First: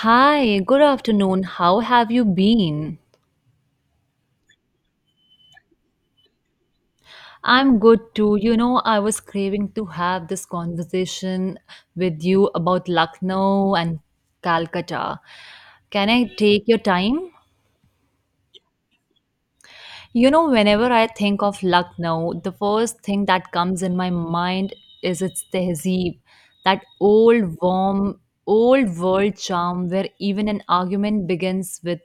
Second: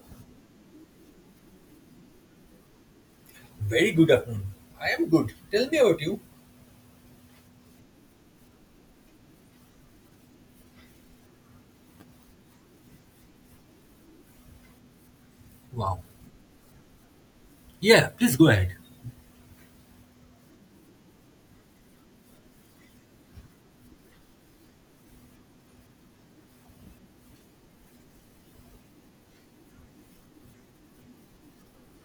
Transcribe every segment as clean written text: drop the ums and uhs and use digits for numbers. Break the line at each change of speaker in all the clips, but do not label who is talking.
Hi, good afternoon. How have you been?
Very good afternoon. I am good. Tell me about you.
I'm good too. I was craving to have this conversation with you about Lucknow and Calcutta.
Wow.
Can I take your time?
Yeah, please go ahead.
Whenever I think of Lucknow, the first thing that comes in my mind is its tehzeeb, that old, warm, old world charm where even an argument begins with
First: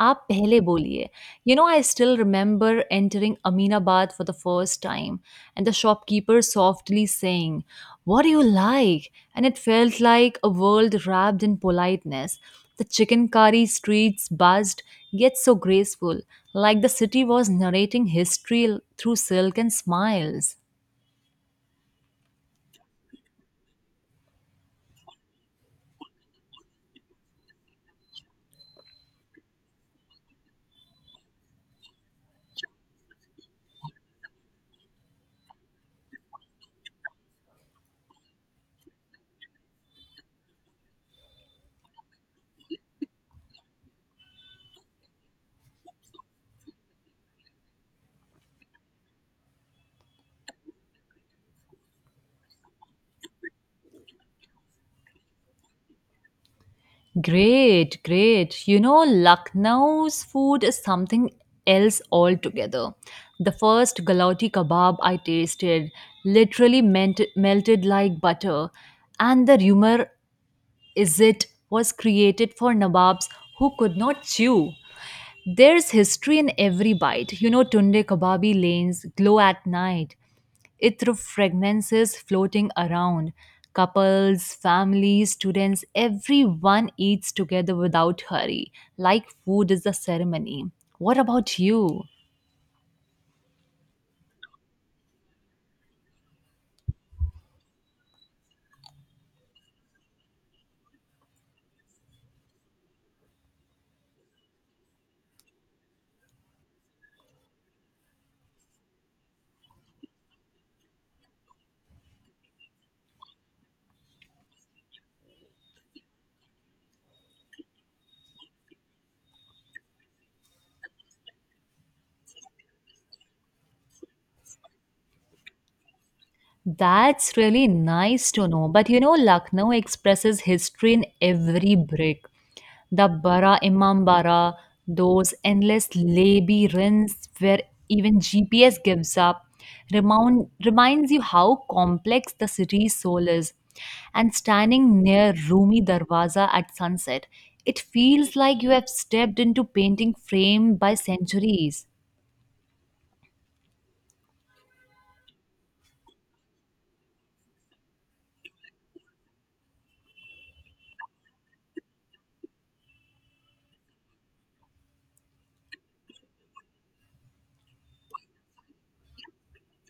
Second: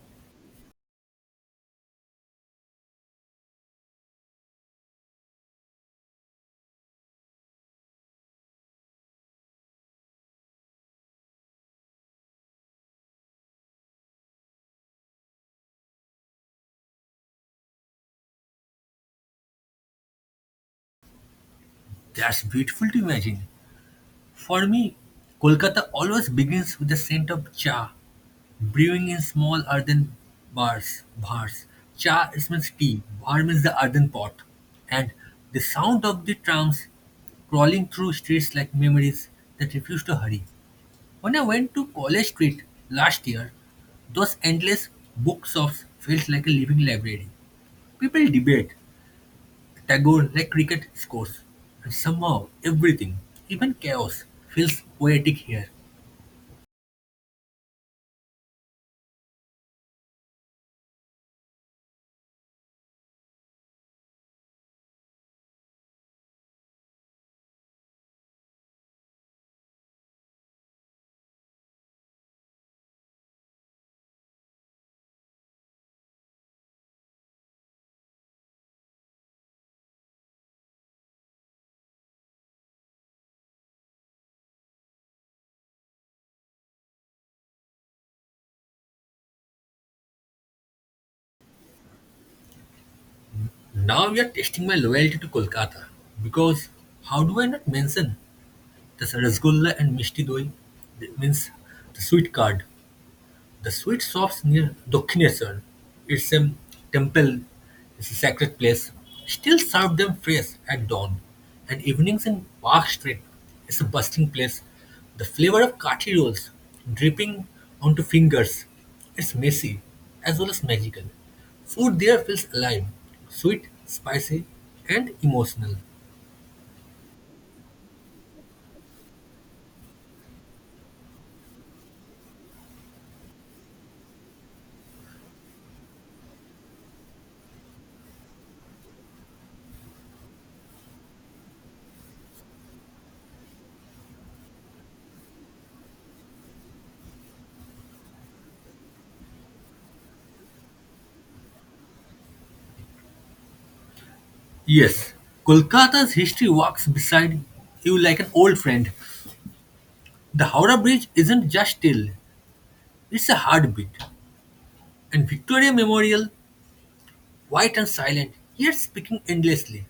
"Aap pehle boliye." I still remember entering Aminabad for the first time and the shopkeeper softly saying, "What do you like?" And it felt like a world wrapped in politeness. The chicken curry streets buzzed, yet so graceful, like the city was narrating history through silk and smiles.
That's beautiful to imagine. For me, Kolkata always begins with the scent of cha, brewing in small earthen bars. Cha is means tea, bar means the earthen pot. And the sound of the trams crawling through streets like memories that refuse to hurry. When I went to College Street last year, those endless bookshops felt like a living library. People debate Tagore like cricket scores, and somehow everything, even chaos, feels poetic here.
Great, great. Lucknow's food is something else altogether. The first galati kebab I tasted literally meant, melted like butter, and the rumor is it was created for nababs who could not chew. There's history in every bite. Tunde kababi lanes glow at night, ithru fragrances floating around. Couples, families, students, everyone eats together without hurry, like food is a ceremony. What about you?
Now you're testing my loyalty to Kolkata, because how do I not mention this rasgulla and mishti doi? That means the sweet card. The sweet shops near Dakshineshwar, its same temple, it's a sacred place, still serve them fresh at dawn, and evenings in Park Street is a bustling place. The flavor of kathi rolls dripping onto fingers, it's messy as well as magical. Food there feels alive, sweet, spicy, and emotional.
That's really nice to know. But Lucknow expresses history in every brick. The Bara Imam Bara, those endless labyrinths where even GPS gives up, reminds you how complex the city's soul is. And standing near Rumi Darwaza at sunset, it feels like you have stepped into painting frame by centuries.
Yes, Kolkata's history walks beside you like an old friend. The Howrah Bridge isn't just steel, it's a heartbeat. And Victoria Memorial, white and silent, yet speaking endlessly.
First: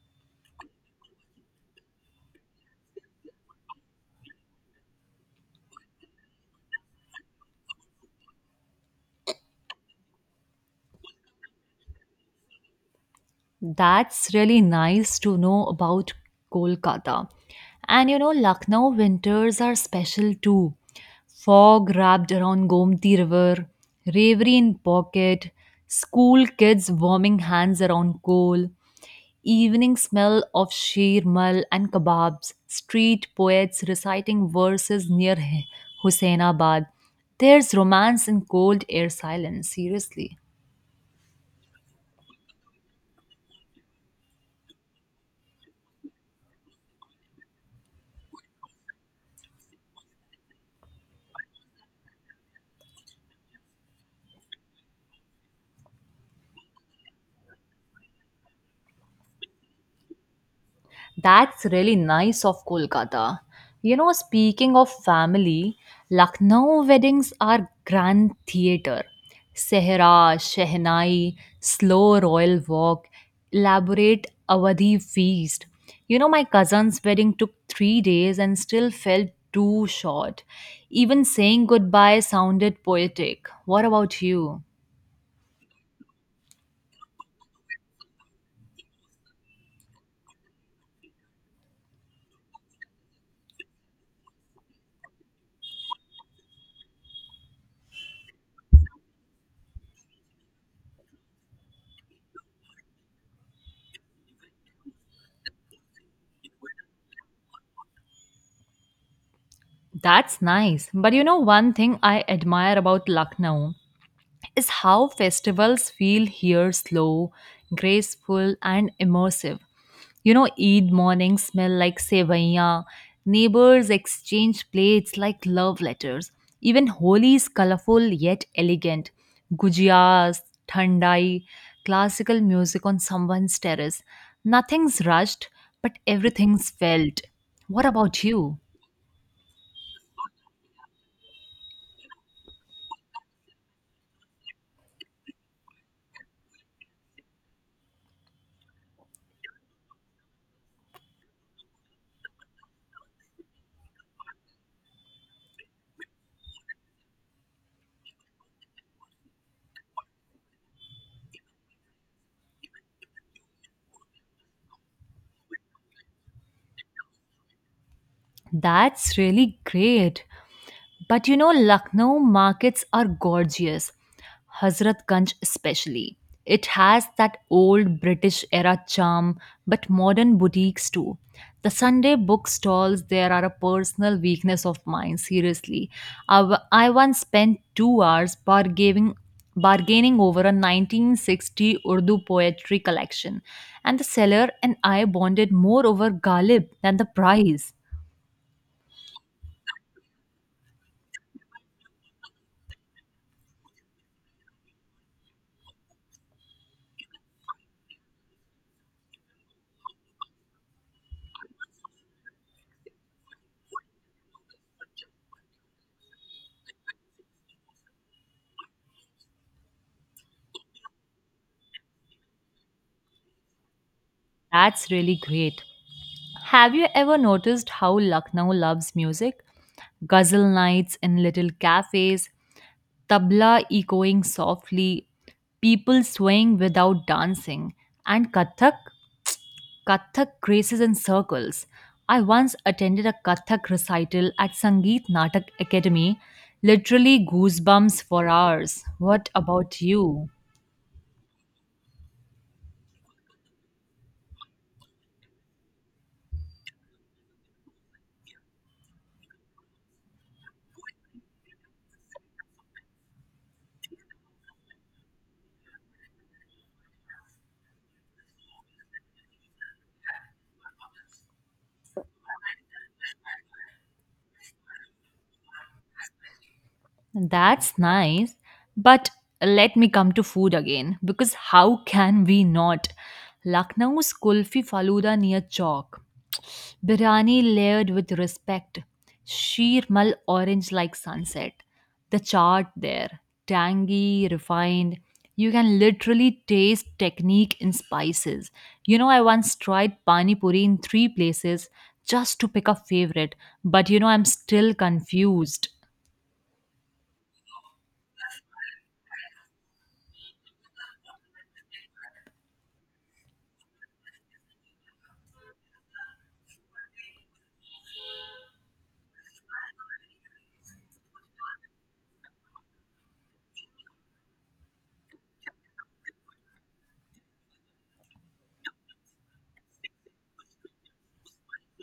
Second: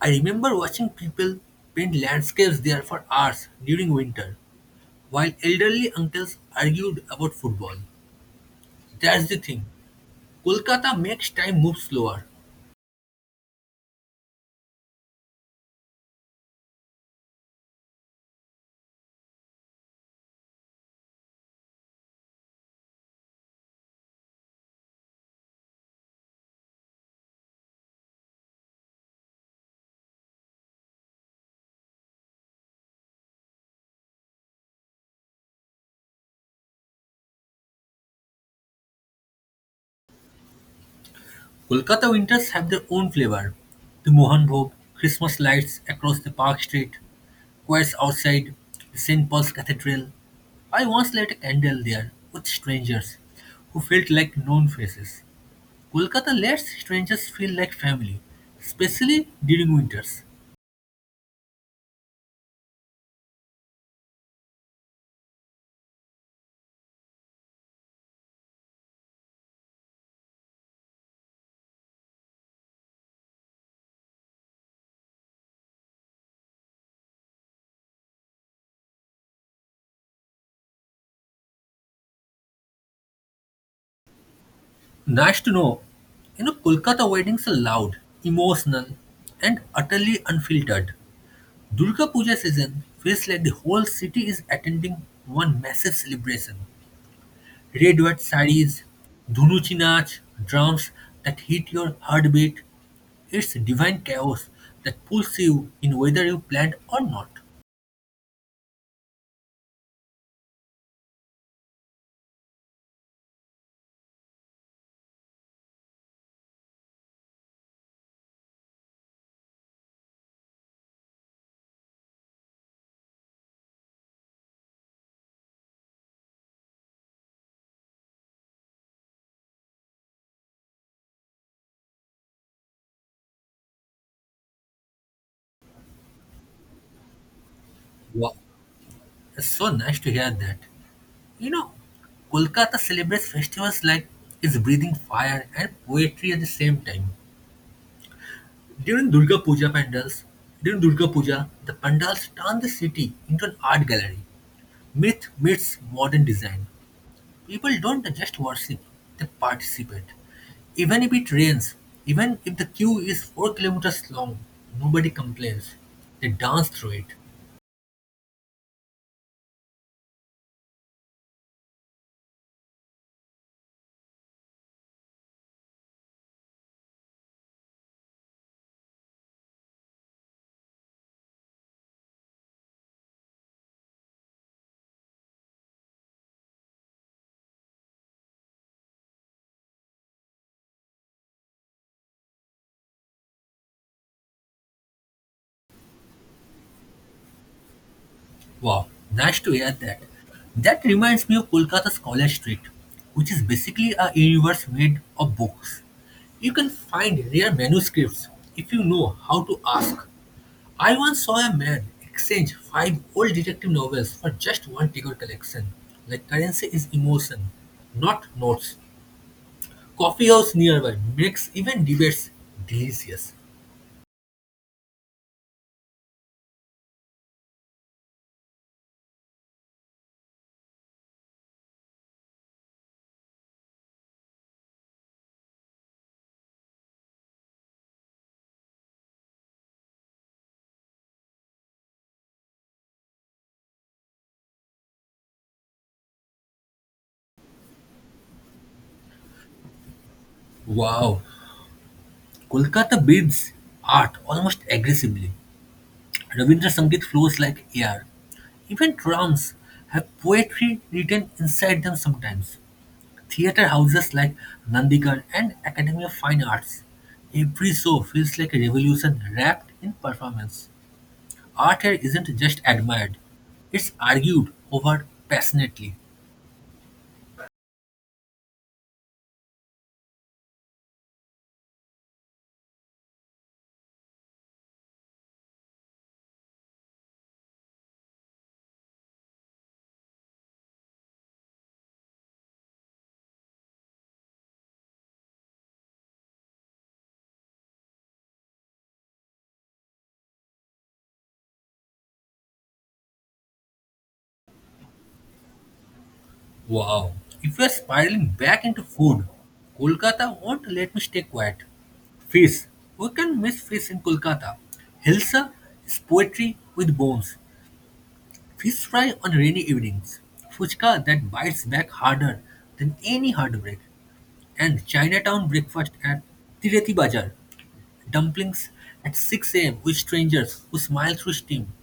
I remember watching people paint landscapes there for hours during winter, while elderly uncles argued about football. That's the thing. Kolkata makes time move slower.
That's really nice to know about Kolkata. And Lucknow winters are special too. Fog wrapped around Gomti River, reverie in pocket, school kids warming hands around coal, evening smell of sheer mal and kebabs, street poets reciting verses near Hussainabad. There's romance in cold air silence, seriously.
Kolkata winters have their own flavor. The Mohan Bhog, Christmas lights across the park street, choirs outside, St. Paul's Cathedral. I once lit a candle there with strangers who felt like known faces. Kolkata lets strangers feel like family, especially during winters.
That's really nice of Kolkata. Speaking of family, Lucknow weddings are grand theatre. Sehra, Shehnai, slow royal walk, elaborate Awadhi feast. My cousin's wedding took 3 days and still felt too short. Even saying goodbye sounded poetic. What about you?
Nice to know. You know, Kolkata weddings are loud, emotional, and utterly unfiltered. Durga Puja season feels like the whole city is attending one massive celebration. Red white sari's, dhunuchi naach, drums that hit your heartbeat. It's divine chaos that pulls you in whether you planned or not.
That's nice. But one thing I admire about Lucknow is how festivals feel here slow, graceful, and immersive. Eid mornings smell like sevaiya, neighbors exchange plates like love letters, even Holi is colorful yet elegant, gujiyas, thandai, classical music on someone's terrace. Nothing's rushed, but everything's felt. What about
Wow,
you?
it's so nice to hear that. You know, Kolkata celebrates festivals like it's breathing fire and poetry at the same time. During Durga Puja pandals, During Durga Puja, the pandals turn the city into an art gallery. Myth meets modern design. People don't just worship, they participate. Even if it rains, even if the queue is 4 kilometers long, nobody complains. They dance through it.
That's really great. But Lucknow markets are gorgeous, Hazratganj especially. It has that old British era charm, but modern boutiques too. The Sunday book stalls there are a personal weakness of mine, seriously. I once spent 2 hours bargaining over a 1960 Urdu poetry collection, and the seller and I bonded more over Ghalib than the price.
Wow, nice to hear that. That reminds me of Kolkata's College Street, which is basically a universe made of books. You can find rare manuscripts if you know how to ask. I once saw a man exchange five old detective novels for just one Tigger collection. Like currency is emotion, not notes. Coffee house nearby makes even debates delicious.
That's really great. Have you ever noticed how Lucknow loves music? Ghazal nights in little cafes, tabla echoing softly, people swaying without dancing, and Kathak graces in circles. I once attended a Kathak recital at Sangeet Natak Academy, literally goosebumps for hours. What about you?
Wow, Kolkata breathes art almost aggressively. Ravindra Sangeet flows like air. Even drums have poetry written inside them sometimes. Theatre houses like Nandigarh and Academy of Fine Arts. Every show feels like a revolution wrapped in performance. Art here isn't just admired, it's argued over passionately.
That's nice. But let me come to food again because how can we not? Lucknow's Kulfi Faluda near Chowk, biryani layered with respect, sheer mal orange like sunset. The chart there, tangy, refined. You can literally taste technique in spices. I once tried pani puri in three places just to pick a favorite, but I'm still confused.
Wow. If we are spiraling back into food, Kolkata won't let me stay quiet. Fish. We can miss fish in Kolkata. Hilsa is poetry with bones. Fish fry on rainy evenings, fuchka that bites back harder than any heartbreak, and Chinatown breakfast at Tireti Bazaar, dumplings at 6 a.m. with strangers who smile through steam.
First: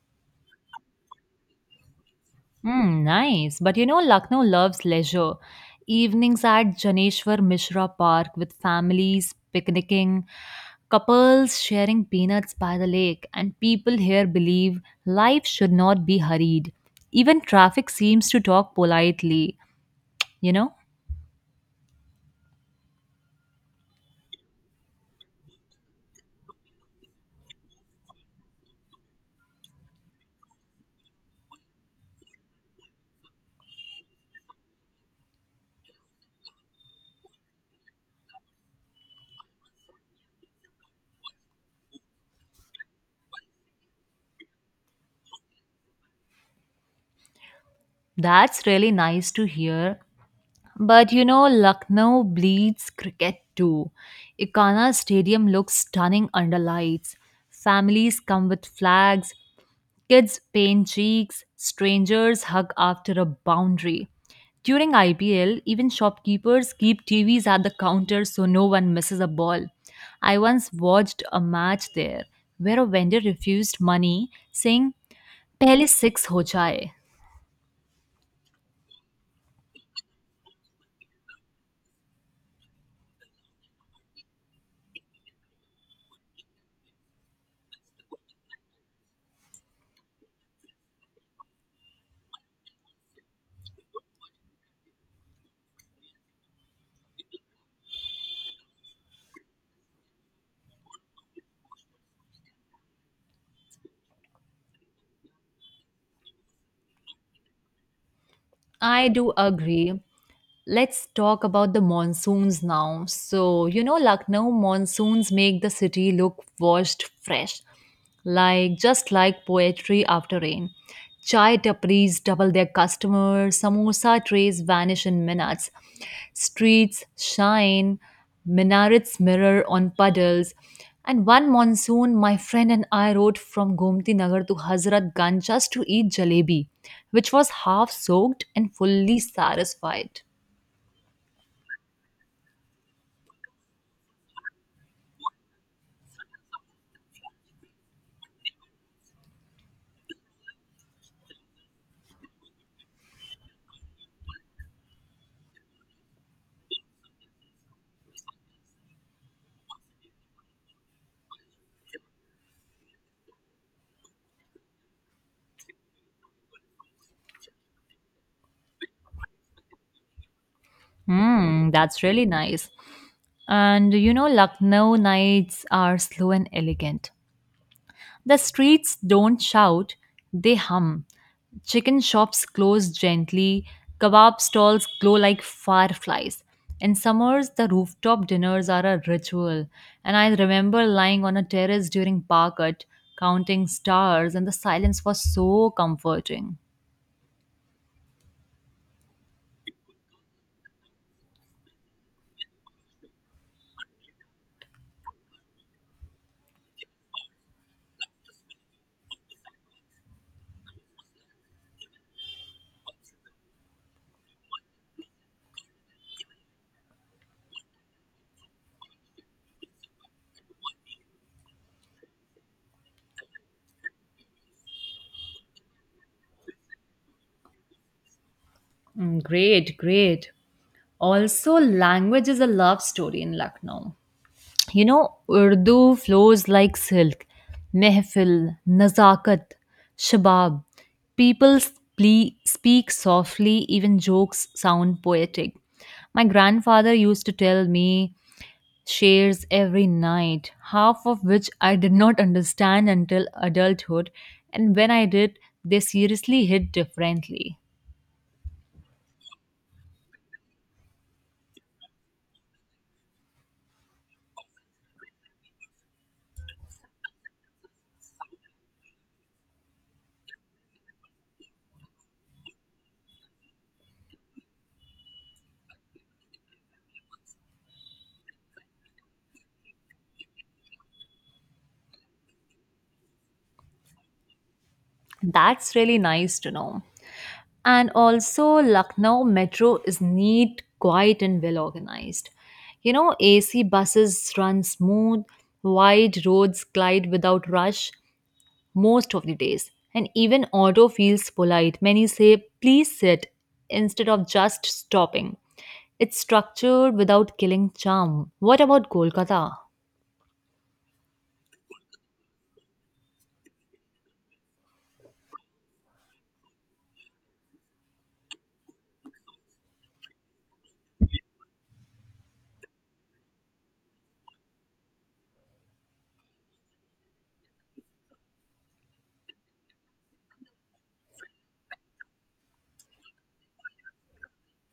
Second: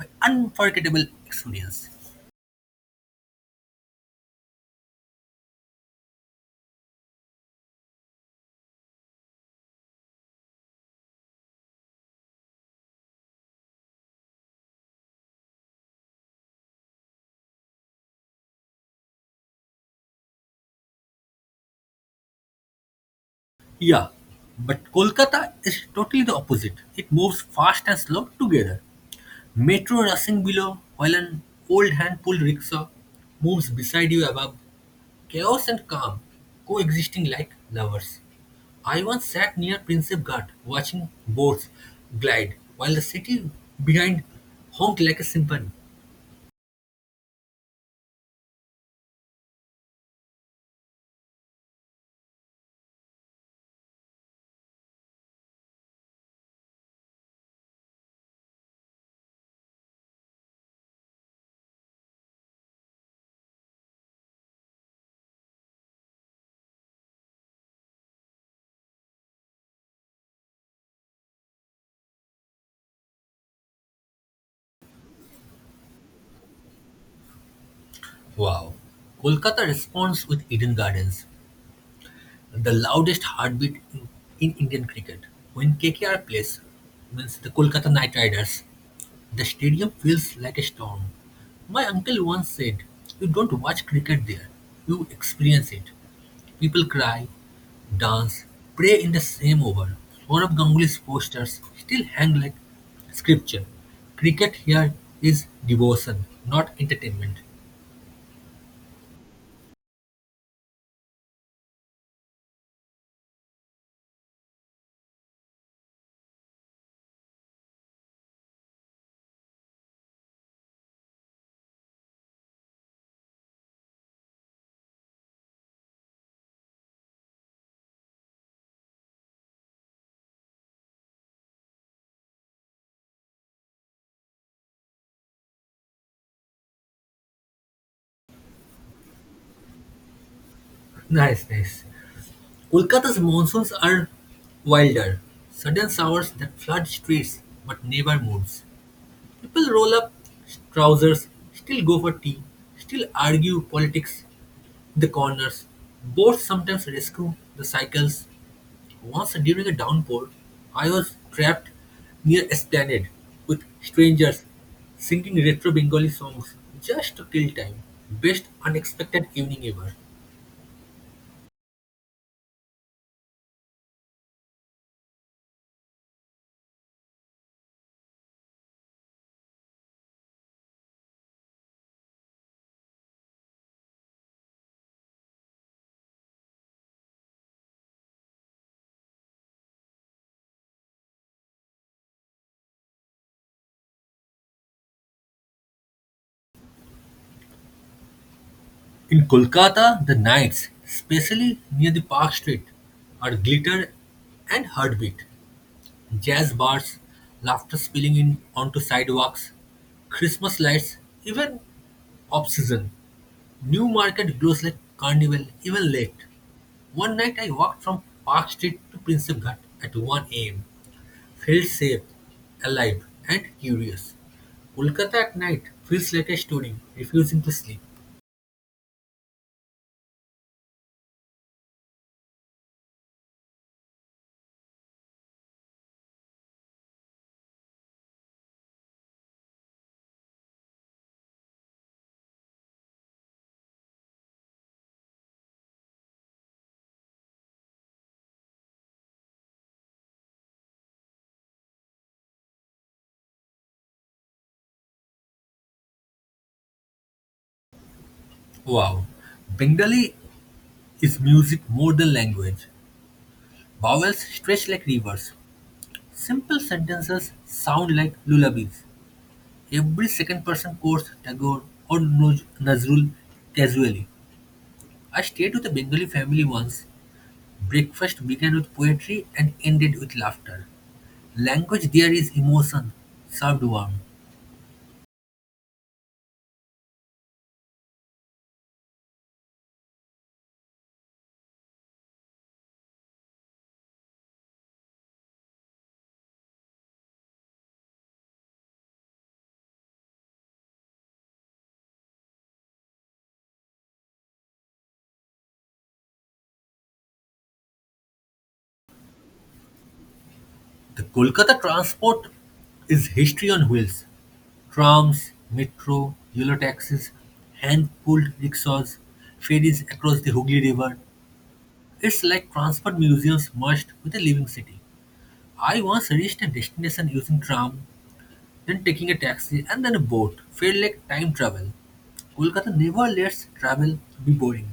An unforgettable experience.
Hmm, nice. But Lucknow loves leisure. Evenings at Janeshwar Mishra Park with families picnicking, couples sharing peanuts by the lake, and people here believe life should not be hurried. Even traffic seems to talk politely. You know,
Yeah, but Kolkata is totally the opposite. It moves fast and slow together. Metro rushing below while an old hand-pulled rickshaw moves beside you, above chaos and calm coexisting like lovers. I once sat near Prinsep Ghat watching boats glide while the city behind honked like a symphony.
that's really nice to hear. But Lucknow bleeds cricket too. Ikana Stadium looks stunning under lights. Families come with flags, kids paint cheeks, strangers hug after a boundary. During IPL, even shopkeepers keep TVs at the counter so no one misses a ball. I once watched a match there where a vendor refused money, saying, Pehle six ho jaye.
Wow. Kolkata responds with Eden Gardens, the loudest heartbeat in Indian cricket. When KKR plays, means the Kolkata Knight Riders, the stadium feels like a storm. My uncle once said, "You don't watch cricket there, you experience it." People cry, dance, pray in the same over. Sourav Ganguly's posters still hang like scripture. Cricket here is devotion, not entertainment.
I do agree. Let's talk about the monsoons now. So, Lucknow monsoons make the city look washed fresh, like just like poetry after rain. Chai tapris double their customers, samosa trays vanish in minutes, streets shine, minarets mirror on puddles. And one monsoon, my friend and I rode from Gomti Nagar to Hazrat Ganj just to eat jalebi, which was half soaked and fully satisfied.
Nice, nice. Kolkata's monsoons are wilder. Sudden showers that flood streets but never moods. People roll up trousers, still go for tea, still argue politics in the corners. Boats sometimes rescue the cycles. Once during a downpour, I was trapped near esplanade with strangers singing retro Bengali songs just to kill time. Best unexpected evening ever.
Hmm, that's really nice. And Lucknow nights are slow and elegant. The streets don't shout, they hum. Chicken shops close gently, kebab stalls glow like fireflies. In summers, the rooftop dinners are a ritual. And I remember lying on a terrace during Parkat, counting stars, and the silence was so comforting.
In Kolkata, the nights, especially near the Park Street, are glitter and heartbeat. Jazz bars, laughter spilling in onto sidewalks, Christmas lights, even off-season. New market glows like carnival, even late. One night I walked from Park Street to Prinsep Ghat at 1 a.m., felt safe, alive, and curious. Kolkata at night feels like a story, refusing to sleep.
Mm, great, great. Also, language is a love story in Lucknow. Urdu flows like silk. Mehfil, nazakat, shabab. People speak softly, even jokes sound poetic. My grandfather used to tell me shares every night, half of which I did not understand until adulthood, and when I did, they seriously hit differently.
Wow, Bengali is music more than language. Vowels stretch like rivers. Simple sentences sound like lullabies. Every second person quotes Tagore or Nazrul casually. I stayed with a Bengali family once. Breakfast began with poetry and ended with laughter. Language there is emotion, served warm.
That's really nice to know. And also, Lucknow metro is neat, quiet, and well organized. AC buses run smooth, wide roads glide without rush most of the days. And even auto feels polite. Many say, please sit instead of just stopping. It's structured without killing charm. What about Kolkata?
The Kolkata transport is history on wheels. Trams, metro, yellow taxis, hand-pulled rickshaws, ferries across the Hooghly River. It's like transport museums merged with a living city. I once reached a destination using tram, then taking a taxi and then a boat. Felt like time travel. Kolkata never lets travel be boring.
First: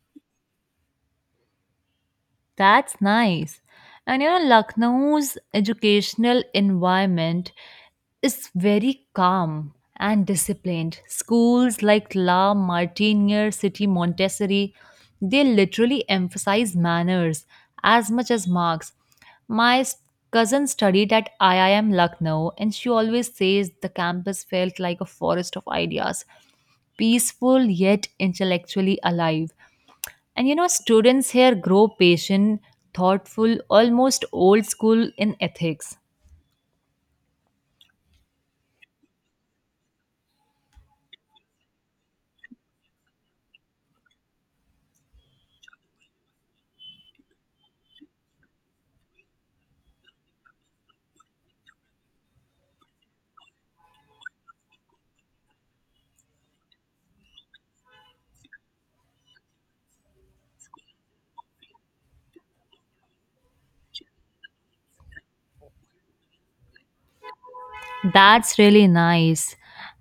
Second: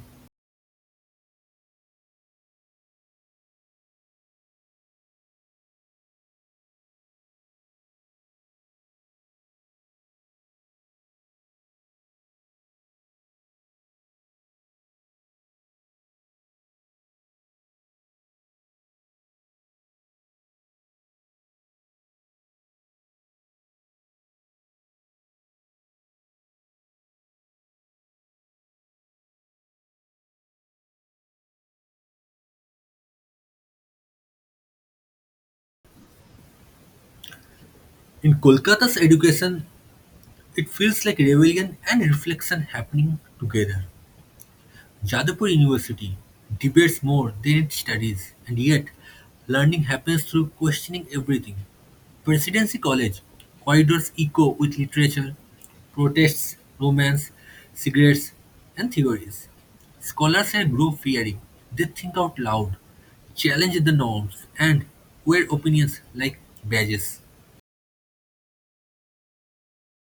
That's nice. And Lucknow's educational environment is very calm and disciplined. Schools like La Martiniere City Montessori, they literally emphasize manners as much as marks. My cousin studied at IIM Lucknow, and she always says the campus felt like a forest of ideas, peaceful yet intellectually alive. And students here grow patient, thoughtful, almost old school in ethics.
In Kolkata's education, it feels like rebellion and reflection happening together. Jadavpur University debates more than it studies, and yet learning happens through questioning everything. Presidency College corridors echo with literature, protests, romance, cigarettes, and theories. Scholars are grow fearing. They think out loud, challenge the norms, and wear opinions like badges.
That's really nice.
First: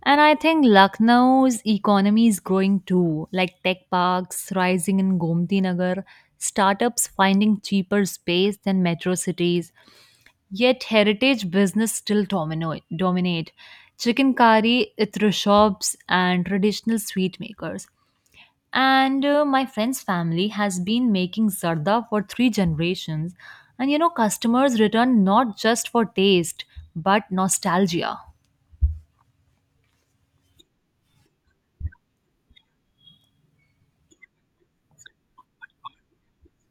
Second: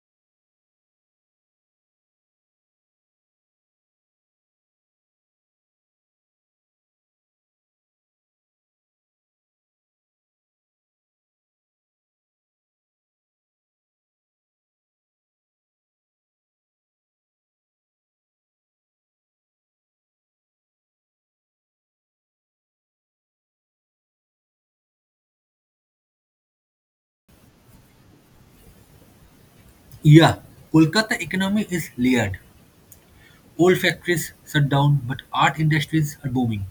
And I think Lucknow's economy is growing too, like tech parks rising in Gomti Nagar, startups finding cheaper space than metro cities, yet heritage business still dominate. Chicken curry, itra shops, and traditional sweet makers. And my friend's family has been making zarda for three generations, and customers return not just for taste but nostalgia.
Yeah, Kolkata economy is layered. Old factories shut down but art industries are booming.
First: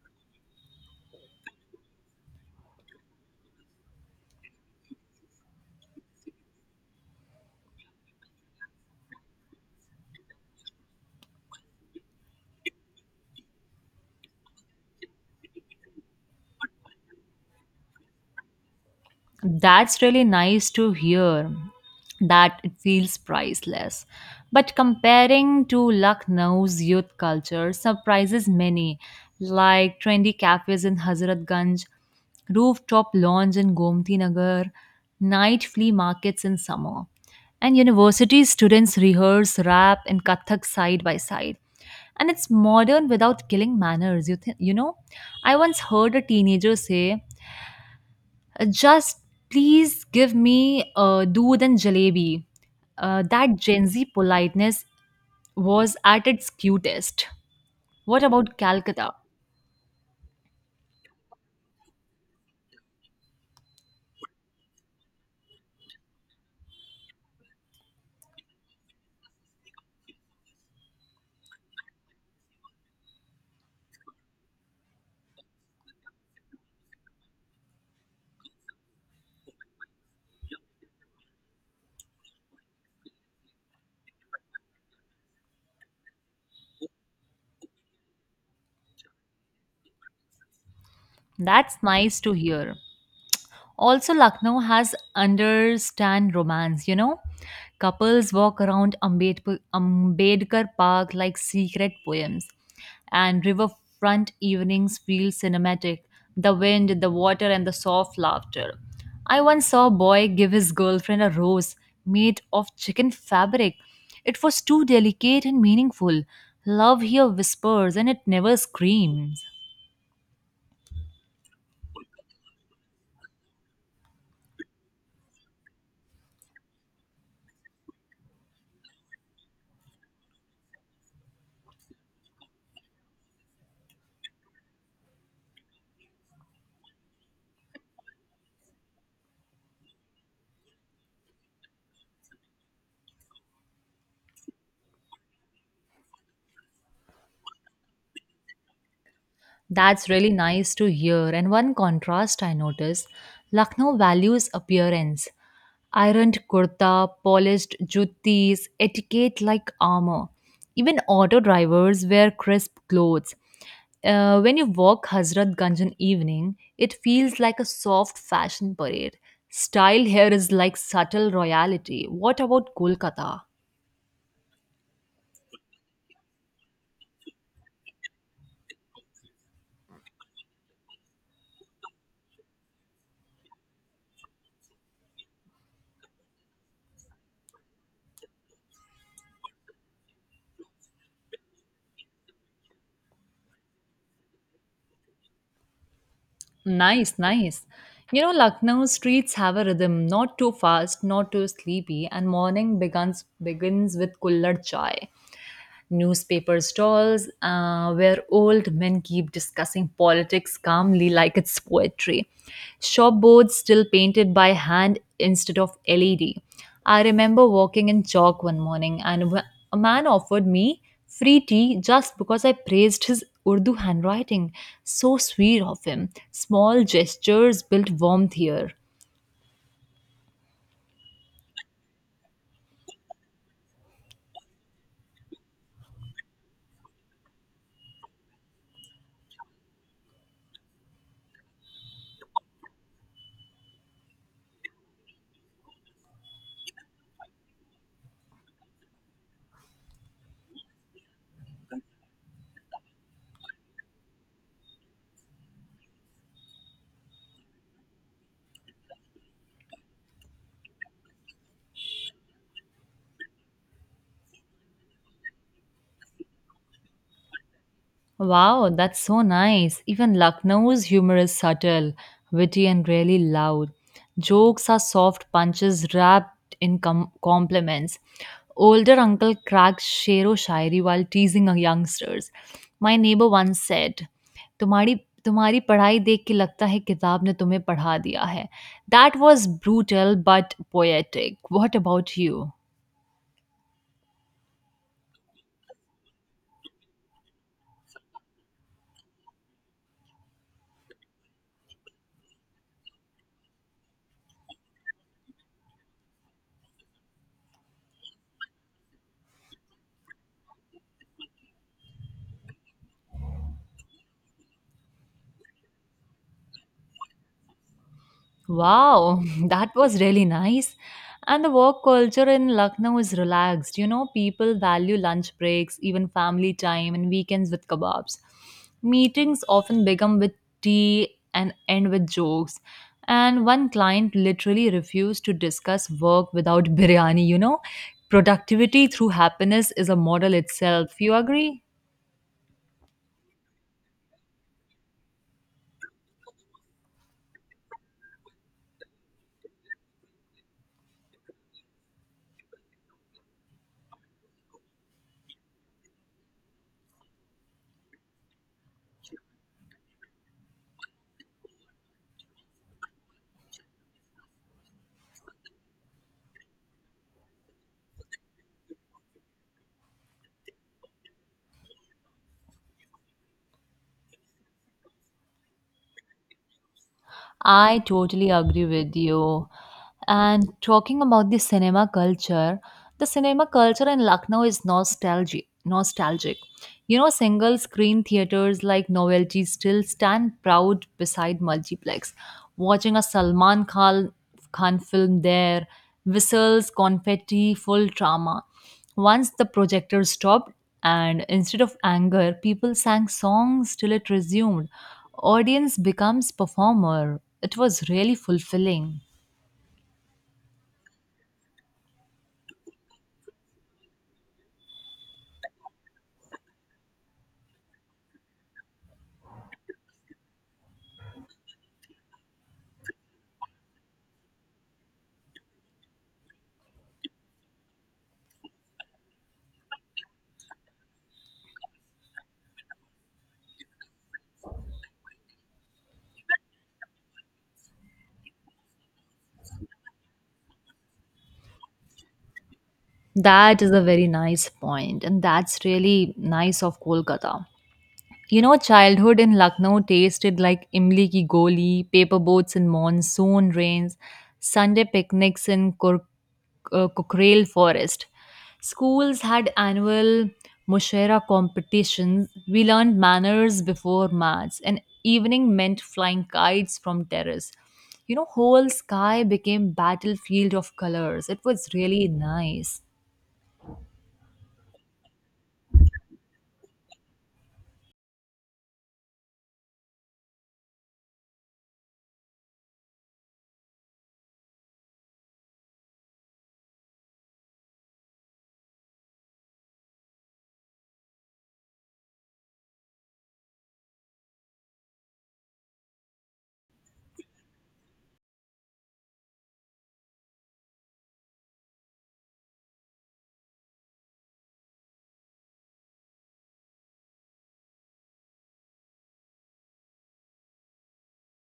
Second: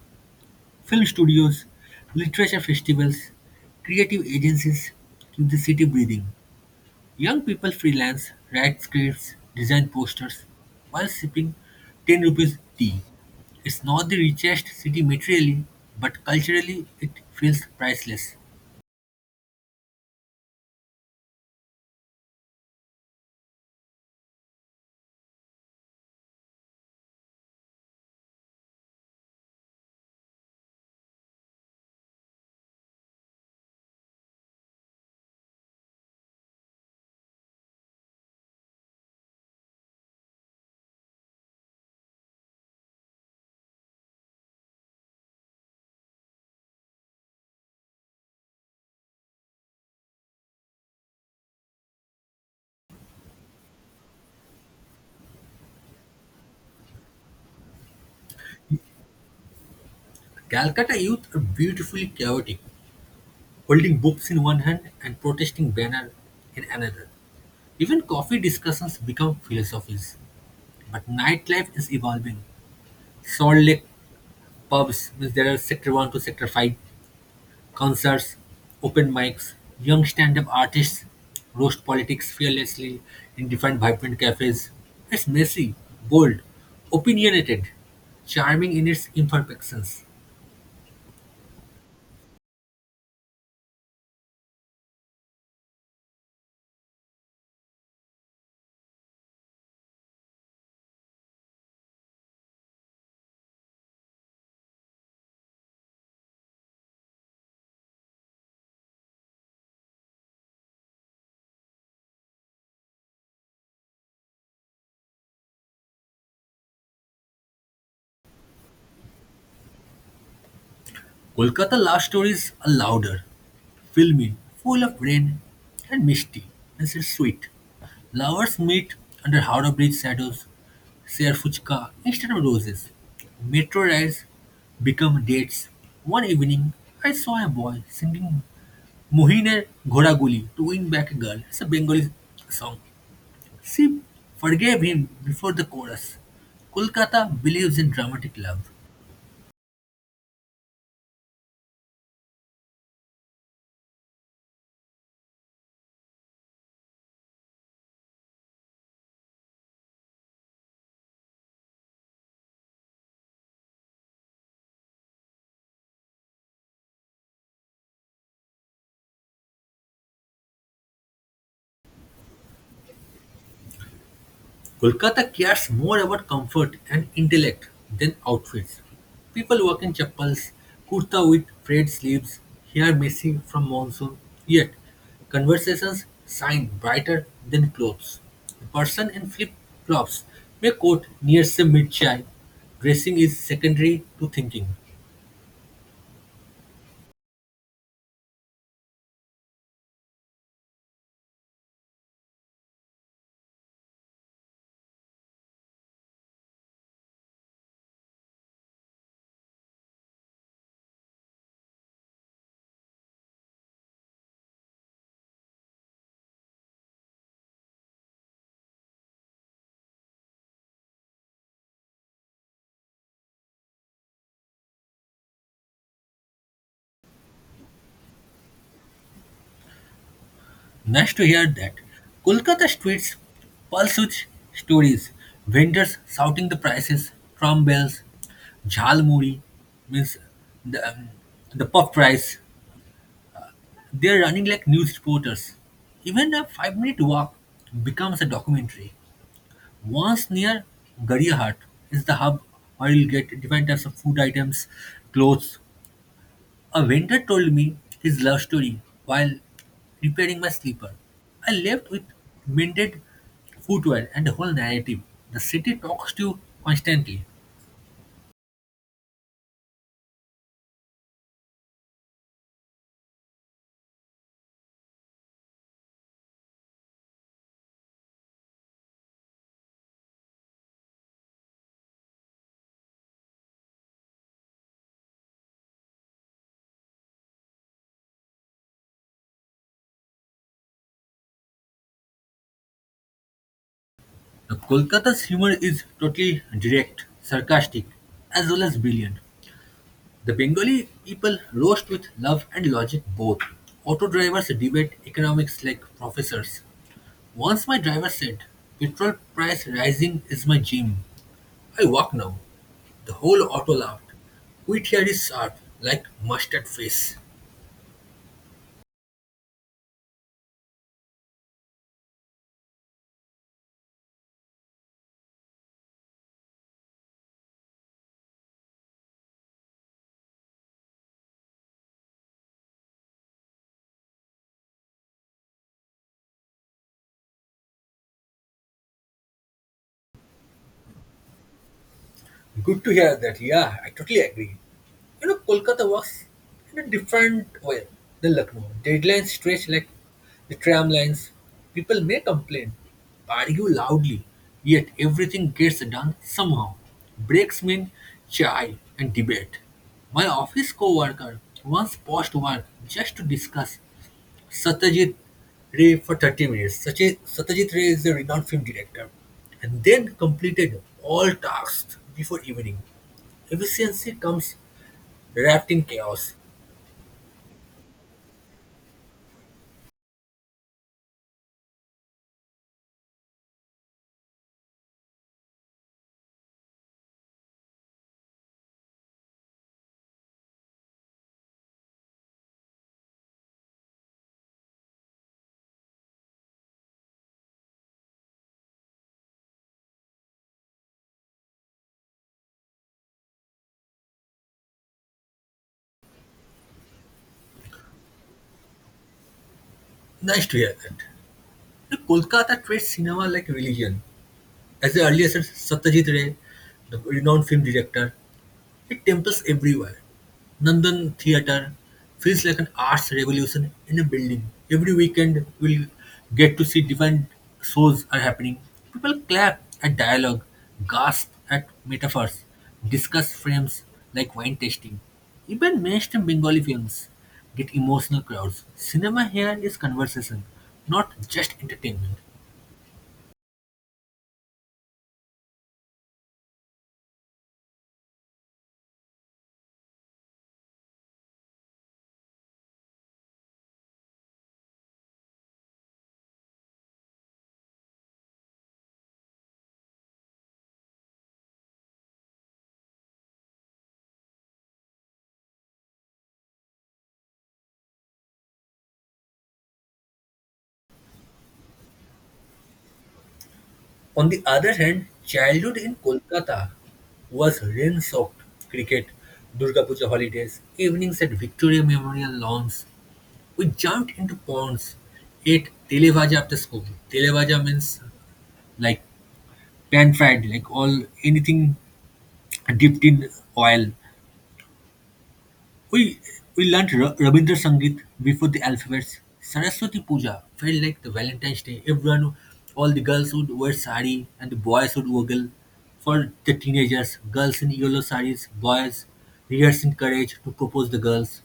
Film studios, literature festivals, creative agencies keep the city breathing. Young people freelance, write scripts, design posters while sipping 10 rupees tea. It's not the richest city materially, but culturally it feels priceless.
That's really nice to hear that it feels priceless. But comparing to Lucknow's youth culture surprises many, like trendy cafes in Hazratganj, rooftop lounge in Gomti Nagar, night flea markets in summer, and university students rehearse rap and Kathak side by side. And it's modern without killing manners, you know? I once heard a teenager say, just please give me doodh and jalebi. That Gen Z politeness was at its cutest. What about Calcutta?
Calcutta youth are beautifully chaotic, holding books in one hand and protesting banner in another. Even coffee discussions become philosophies. But nightlife is evolving. Salt-Lake pubs means there are sector one to sector five concerts, open mics, young stand-up artists roast politics fearlessly in different vibrant cafes. It's messy, bold, opinionated, charming in its imperfections.
That's nice to hear. Also, Lucknow has understand romance, you know? Couples walk around Ambedkar Park like secret poems, and riverfront evenings feel cinematic, the wind, the water, and the soft laughter. I once saw a boy give his girlfriend a rose made of chicken fabric. It was too delicate and meaningful. Love here whispers and it never screams.
Kolkata love stories are louder, filmy, full of rain and misty, and so sweet. Lovers meet under Howrah Bridge shadows, share fuchka instead of roses. Metro rides become dates. One evening, I saw a boy singing Mohine Ghoraguli to win back a girl. It's a Bengali song. She forgave him before the chorus. Kolkata believes in dramatic love.
That's really nice to hear. And one contrast I noticed, Lucknow values appearance. Ironed kurta, polished juttis, etiquette like armor. Even auto drivers wear crisp clothes. When you walk Hazrat Ganj in evening, it feels like a soft fashion parade. Style here is like subtle royalty. What about Kolkata?
Kolkata cares more about comfort and intellect than outfits. People walk in chappals, kurta with frayed sleeves, hair messy from monsoon, yet conversations shine brighter than clothes. A person in flip flops may quote near mid chai. Dressing is secondary to thinking.
Nice, nice. Lucknow streets have a rhythm, not too fast, not too sleepy, and morning begins with kullad chai newspaper stalls, where old men keep discussing politics calmly like it's poetry. Shopboards still painted by hand instead of LED. I remember walking in chalk one morning and a man offered me free tea just because I praised his Urdu handwriting. So sweet of him. Small gestures built warmth here.
Nice to hear that. Kolkata streets pulse with stories. Vendors shouting the prices, drum bells, jhalmuri means the, um, the puff price. They're running like news reporters. Even a five-minute walk becomes a documentary. Once near Gariahat is the hub where you'll get different types of food items, clothes, a vendor told me his love story while repairing my sleeper. I left with mended footwear and the whole narrative. The city talks to you constantly.
Wow, that's so nice. Even Lucknow's humor is subtle, witty, and really loud. Jokes are soft punches wrapped in compliments. Older uncle cracks shero shairi while teasing our youngsters. My neighbor once said, तुम्हारी तुम्हारी पढ़ाई देख के लगता है किताब ने तुम्हें पढ़ा दिया है. That was brutal but poetic. What about you?
The Kolkata's humor is totally direct, sarcastic, as well as brilliant. The Bengali people roast with love and logic both. Auto drivers debate economics like professors. Once my driver said, "Petrol price rising is my gym. I walk now." The whole auto laughed. Whittier is sharp, like mustard face.
Wow, that was really nice. And the work culture in Lucknow is relaxed. People value lunch breaks, even family time, and weekends with kebabs. Meetings often begin with tea and end with jokes. And one client literally refused to discuss work without biryani. Productivity through happiness is a model itself. You agree?
Good to hear that. Yeah, I totally agree. You know, Kolkata works in a different way than Lucknow. Deadlines stretch like the tram lines. People may complain, argue loudly, yet everything gets done somehow. Breaks mean chai and debate. My office co-worker once paused work just to discuss Satyajit Ray for 30 minutes. Satyajit Ray is a renowned film director, and then completed all tasks before evening. Efficiency comes wrapped in chaos.
I totally agree with you. And talking about the cinema culture in Lucknow is nostalgic. Nostalgic. Single screen theaters like Novelty still stand proud beside multiplex. Watching a Khan film there, whistles, confetti, full drama. Once the projector stopped, and instead of anger, people sang songs till it resumed, audience becomes performer, it was really fulfilling.
Nice to hear that. The Kolkata treats cinema like religion. As the earliest as Satyajit Ray, the renowned film director, it temples everywhere. Nandan Theatre feels like an arts revolution in a building. Every weekend we'll get to see different shows are happening. People clap at dialogue, gasp at metaphors, discuss frames like wine tasting. Even mainstream Bengali films get emotional crowds. Cinema here is conversation, not just entertainment.
That is a very nice point and that's really nice of Kolkata. Childhood in Lucknow tasted like imli ki goli, paper boats in monsoon rains, Sunday picnics in Kukrail forest. Schools had annual Mushera competitions. We learned manners before maths, and evening meant flying kites from terrace. Whole sky became battlefield of colors. It was really nice.
On the other hand, childhood in Kolkata was rain-soaked cricket, Durga Puja holidays, evenings at Victoria Memorial lawns. We jumped into ponds, ate tele bhaja after school. Tele means like pan fried, like all anything dipped in oil. We we learned Rabindra Sangeet before the alphabets. Saraswati Puja felt like the Valentine's Day. Everyone, all the girls would wear sari and the boys would woggle. For the teenagers, girls in yellow saris, boys rehearsing courage to propose the girls.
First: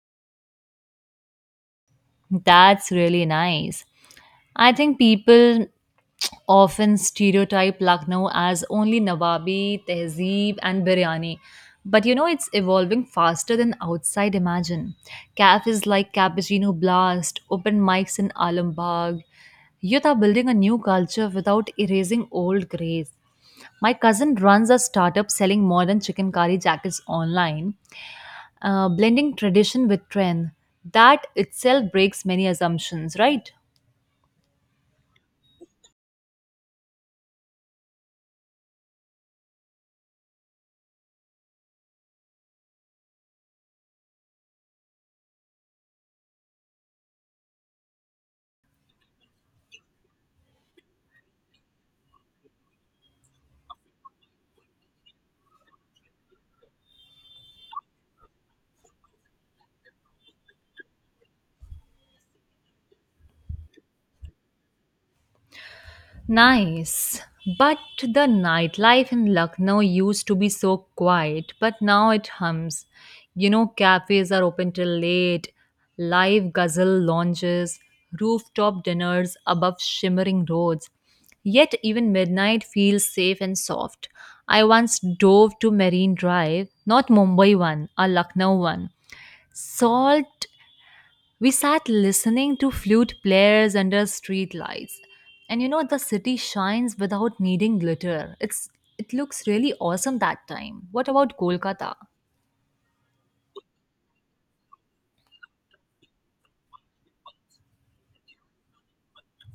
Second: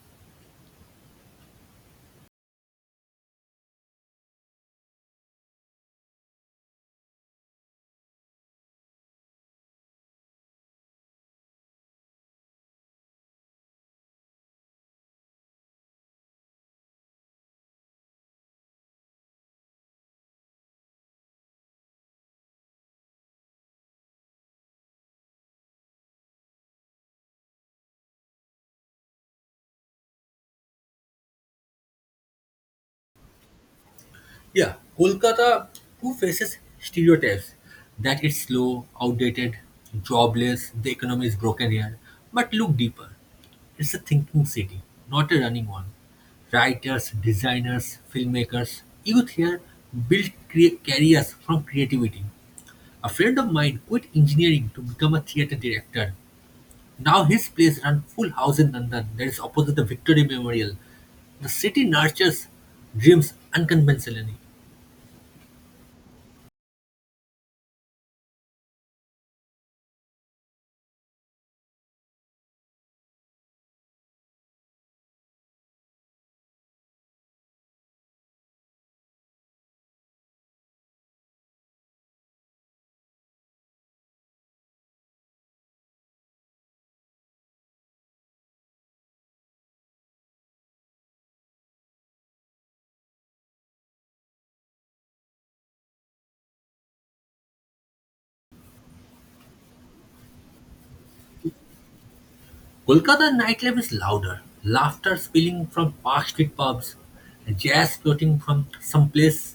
That's really nice. I think people often stereotype Lucknow as only Nawabi, Tehzeeb, and biryani. But it's evolving faster than outside imagine. Cafes like Cappuccino Blast, open mics in Alambagh. Youth are building a new culture without erasing old grace. My cousin runs a startup selling modern chicken curry jackets online, blending tradition with trend. That itself breaks many assumptions, right?
Yeah, Kolkata who faces stereotypes that it's slow, outdated, jobless, the economy is broken here. But look deeper. It's a thinking city, not a running one. Writers, designers, filmmakers, youth here build careers from creativity. A friend of mine quit engineering to become a theater director. Now his place runs full house in Nandan, that is opposite the Victory Memorial. The city nurtures dreams unconventionally.
Nice. But the nightlife in Lucknow used to be so quiet, but now it hums. Cafes are open till late, live gazelle lounges, rooftop dinners above shimmering roads. Yet even midnight feels safe and soft. I once dove to Marine Drive, not Mumbai one, a Lucknow one. Salt we sat listening to flute players under street lights. And the city shines without needing glitter. It looks really awesome that time. What about Kolkata?
Kolkata nightlife is louder, laughter spilling from far street pubs, jazz floating from someplace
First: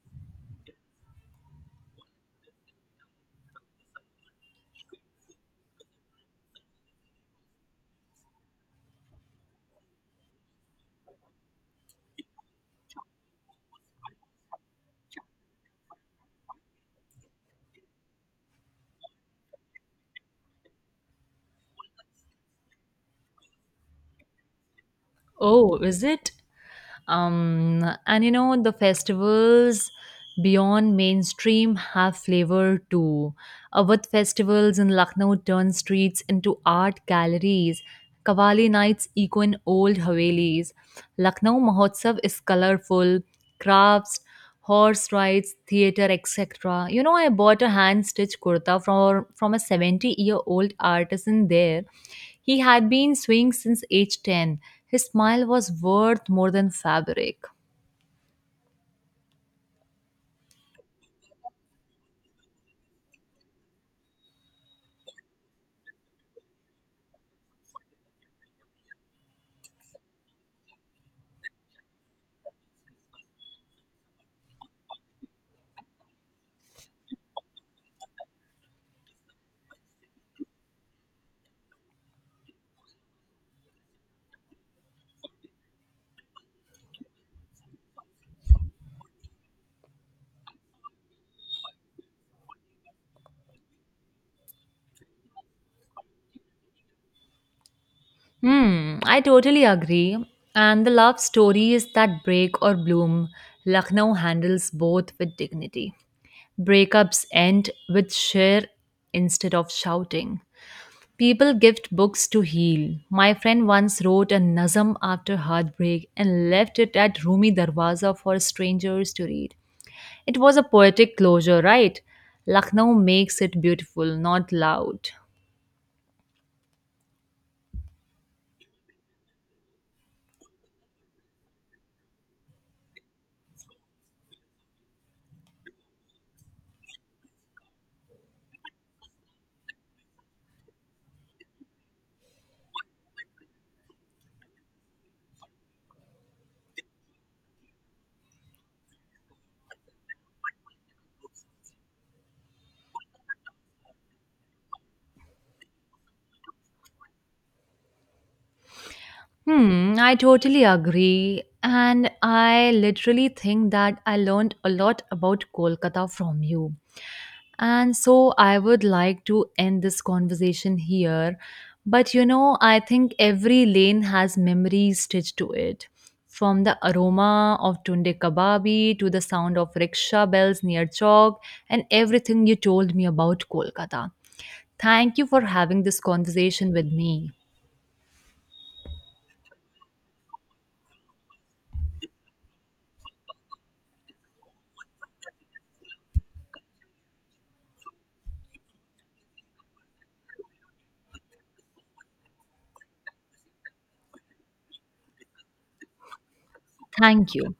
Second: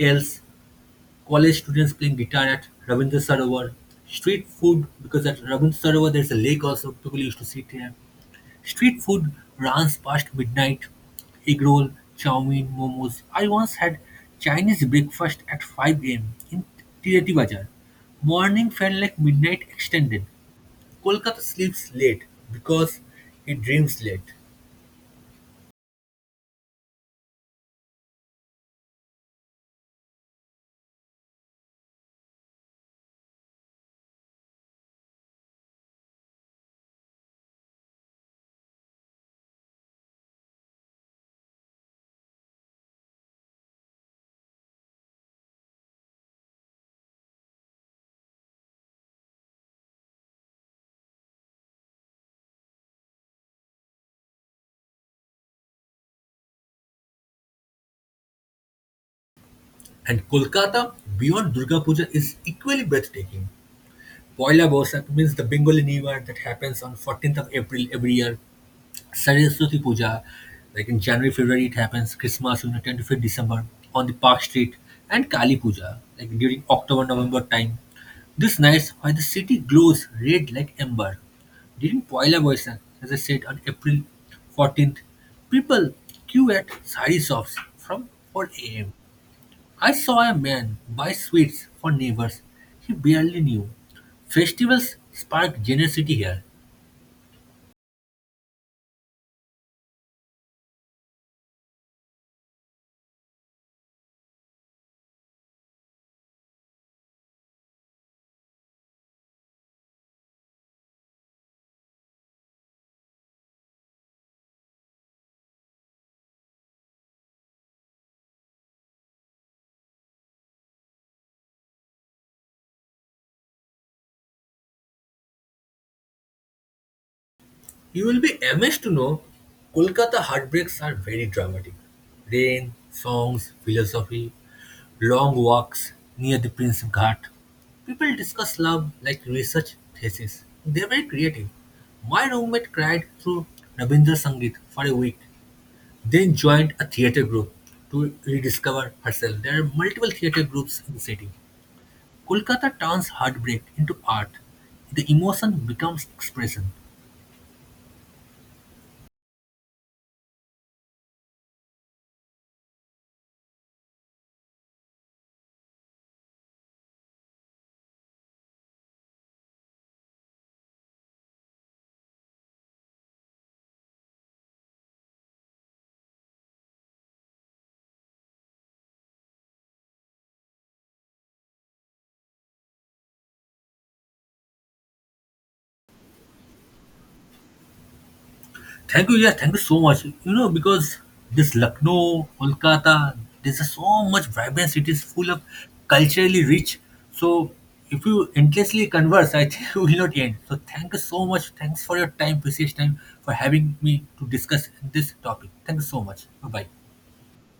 else, college students playing guitar at Ravindra Sarovar, street food, because at Ravindra Sarovar there's a lake also, people used to sit here. Street food runs past midnight, egg roll, chow mein, momos. I once had Chinese breakfast at 5 a.m. in Tirati Bazaar. Morning felt like midnight extended. Kolkata sleeps late because it dreams late.
Oh, is it? And the festivals beyond mainstream have flavor too. Awadh festivals in Lucknow turn streets into art galleries. Kavali nights echo in old Havelis. Lucknow Mahotsav is colorful, crafts, horse rides, theater, etc. I bought a hand stitched kurta from a 70-year-old artisan there. He had been sewing since age 10. His smile was worth more than fabric.
And Kolkata beyond Durga Puja is equally breathtaking. Poila Boishakh means the Bengali New Year that happens on 14th of April every year. Saraswati Puja, like in January, February it happens, Christmas, you know, 10th December on the Park Street, and Kali Puja, like during October, November time. These nights, why the city glows red like amber, during Poila Boysak, as I said, on April 14th, people queue at sari shops from 4 a.m. I saw a man buy sweets for neighbors he barely knew. Festivals spark generosity here.
Hmm, I totally agree. And the love stories that break or bloom, Lucknow handles both with dignity. Breakups end with share instead of shouting. People gift books to heal. My friend once wrote a nazm after heartbreak and left it at Rumi Darwaza for strangers to read. It was a poetic closure, right? Lucknow makes it beautiful, not loud.
You will be amazed to know Kolkata heartbreaks are very dramatic. Rain, songs, philosophy, long walks near the Prince Ghat. People discuss love like research thesis. They're very creative. My roommate cried through Rabindra Sangeet for a week, then joined a theatre group to rediscover herself. There are multiple theatre groups in the city. Kolkata turns heartbreak into art. The emotion becomes expression.
Hmm, I totally agree. And I literally think that I learned a lot about Kolkata from you. And so I would like to end this conversation here. But I think every lane has memories stitched to it. From the aroma of tunde kababi to the sound of rickshaw bells near Chowk and everything you told me about Kolkata. Thank you for having this conversation with me.
Thank you, yeah, thank you so much. You know, because this Lucknow, Kolkata, there's just so much vibrant cities full of culturally rich. So if you endlessly converse, I think we will not end. So thank you so much. Thanks for your time, precious time, for having me to discuss this topic. Thank you so much. Bye bye.
Thank you.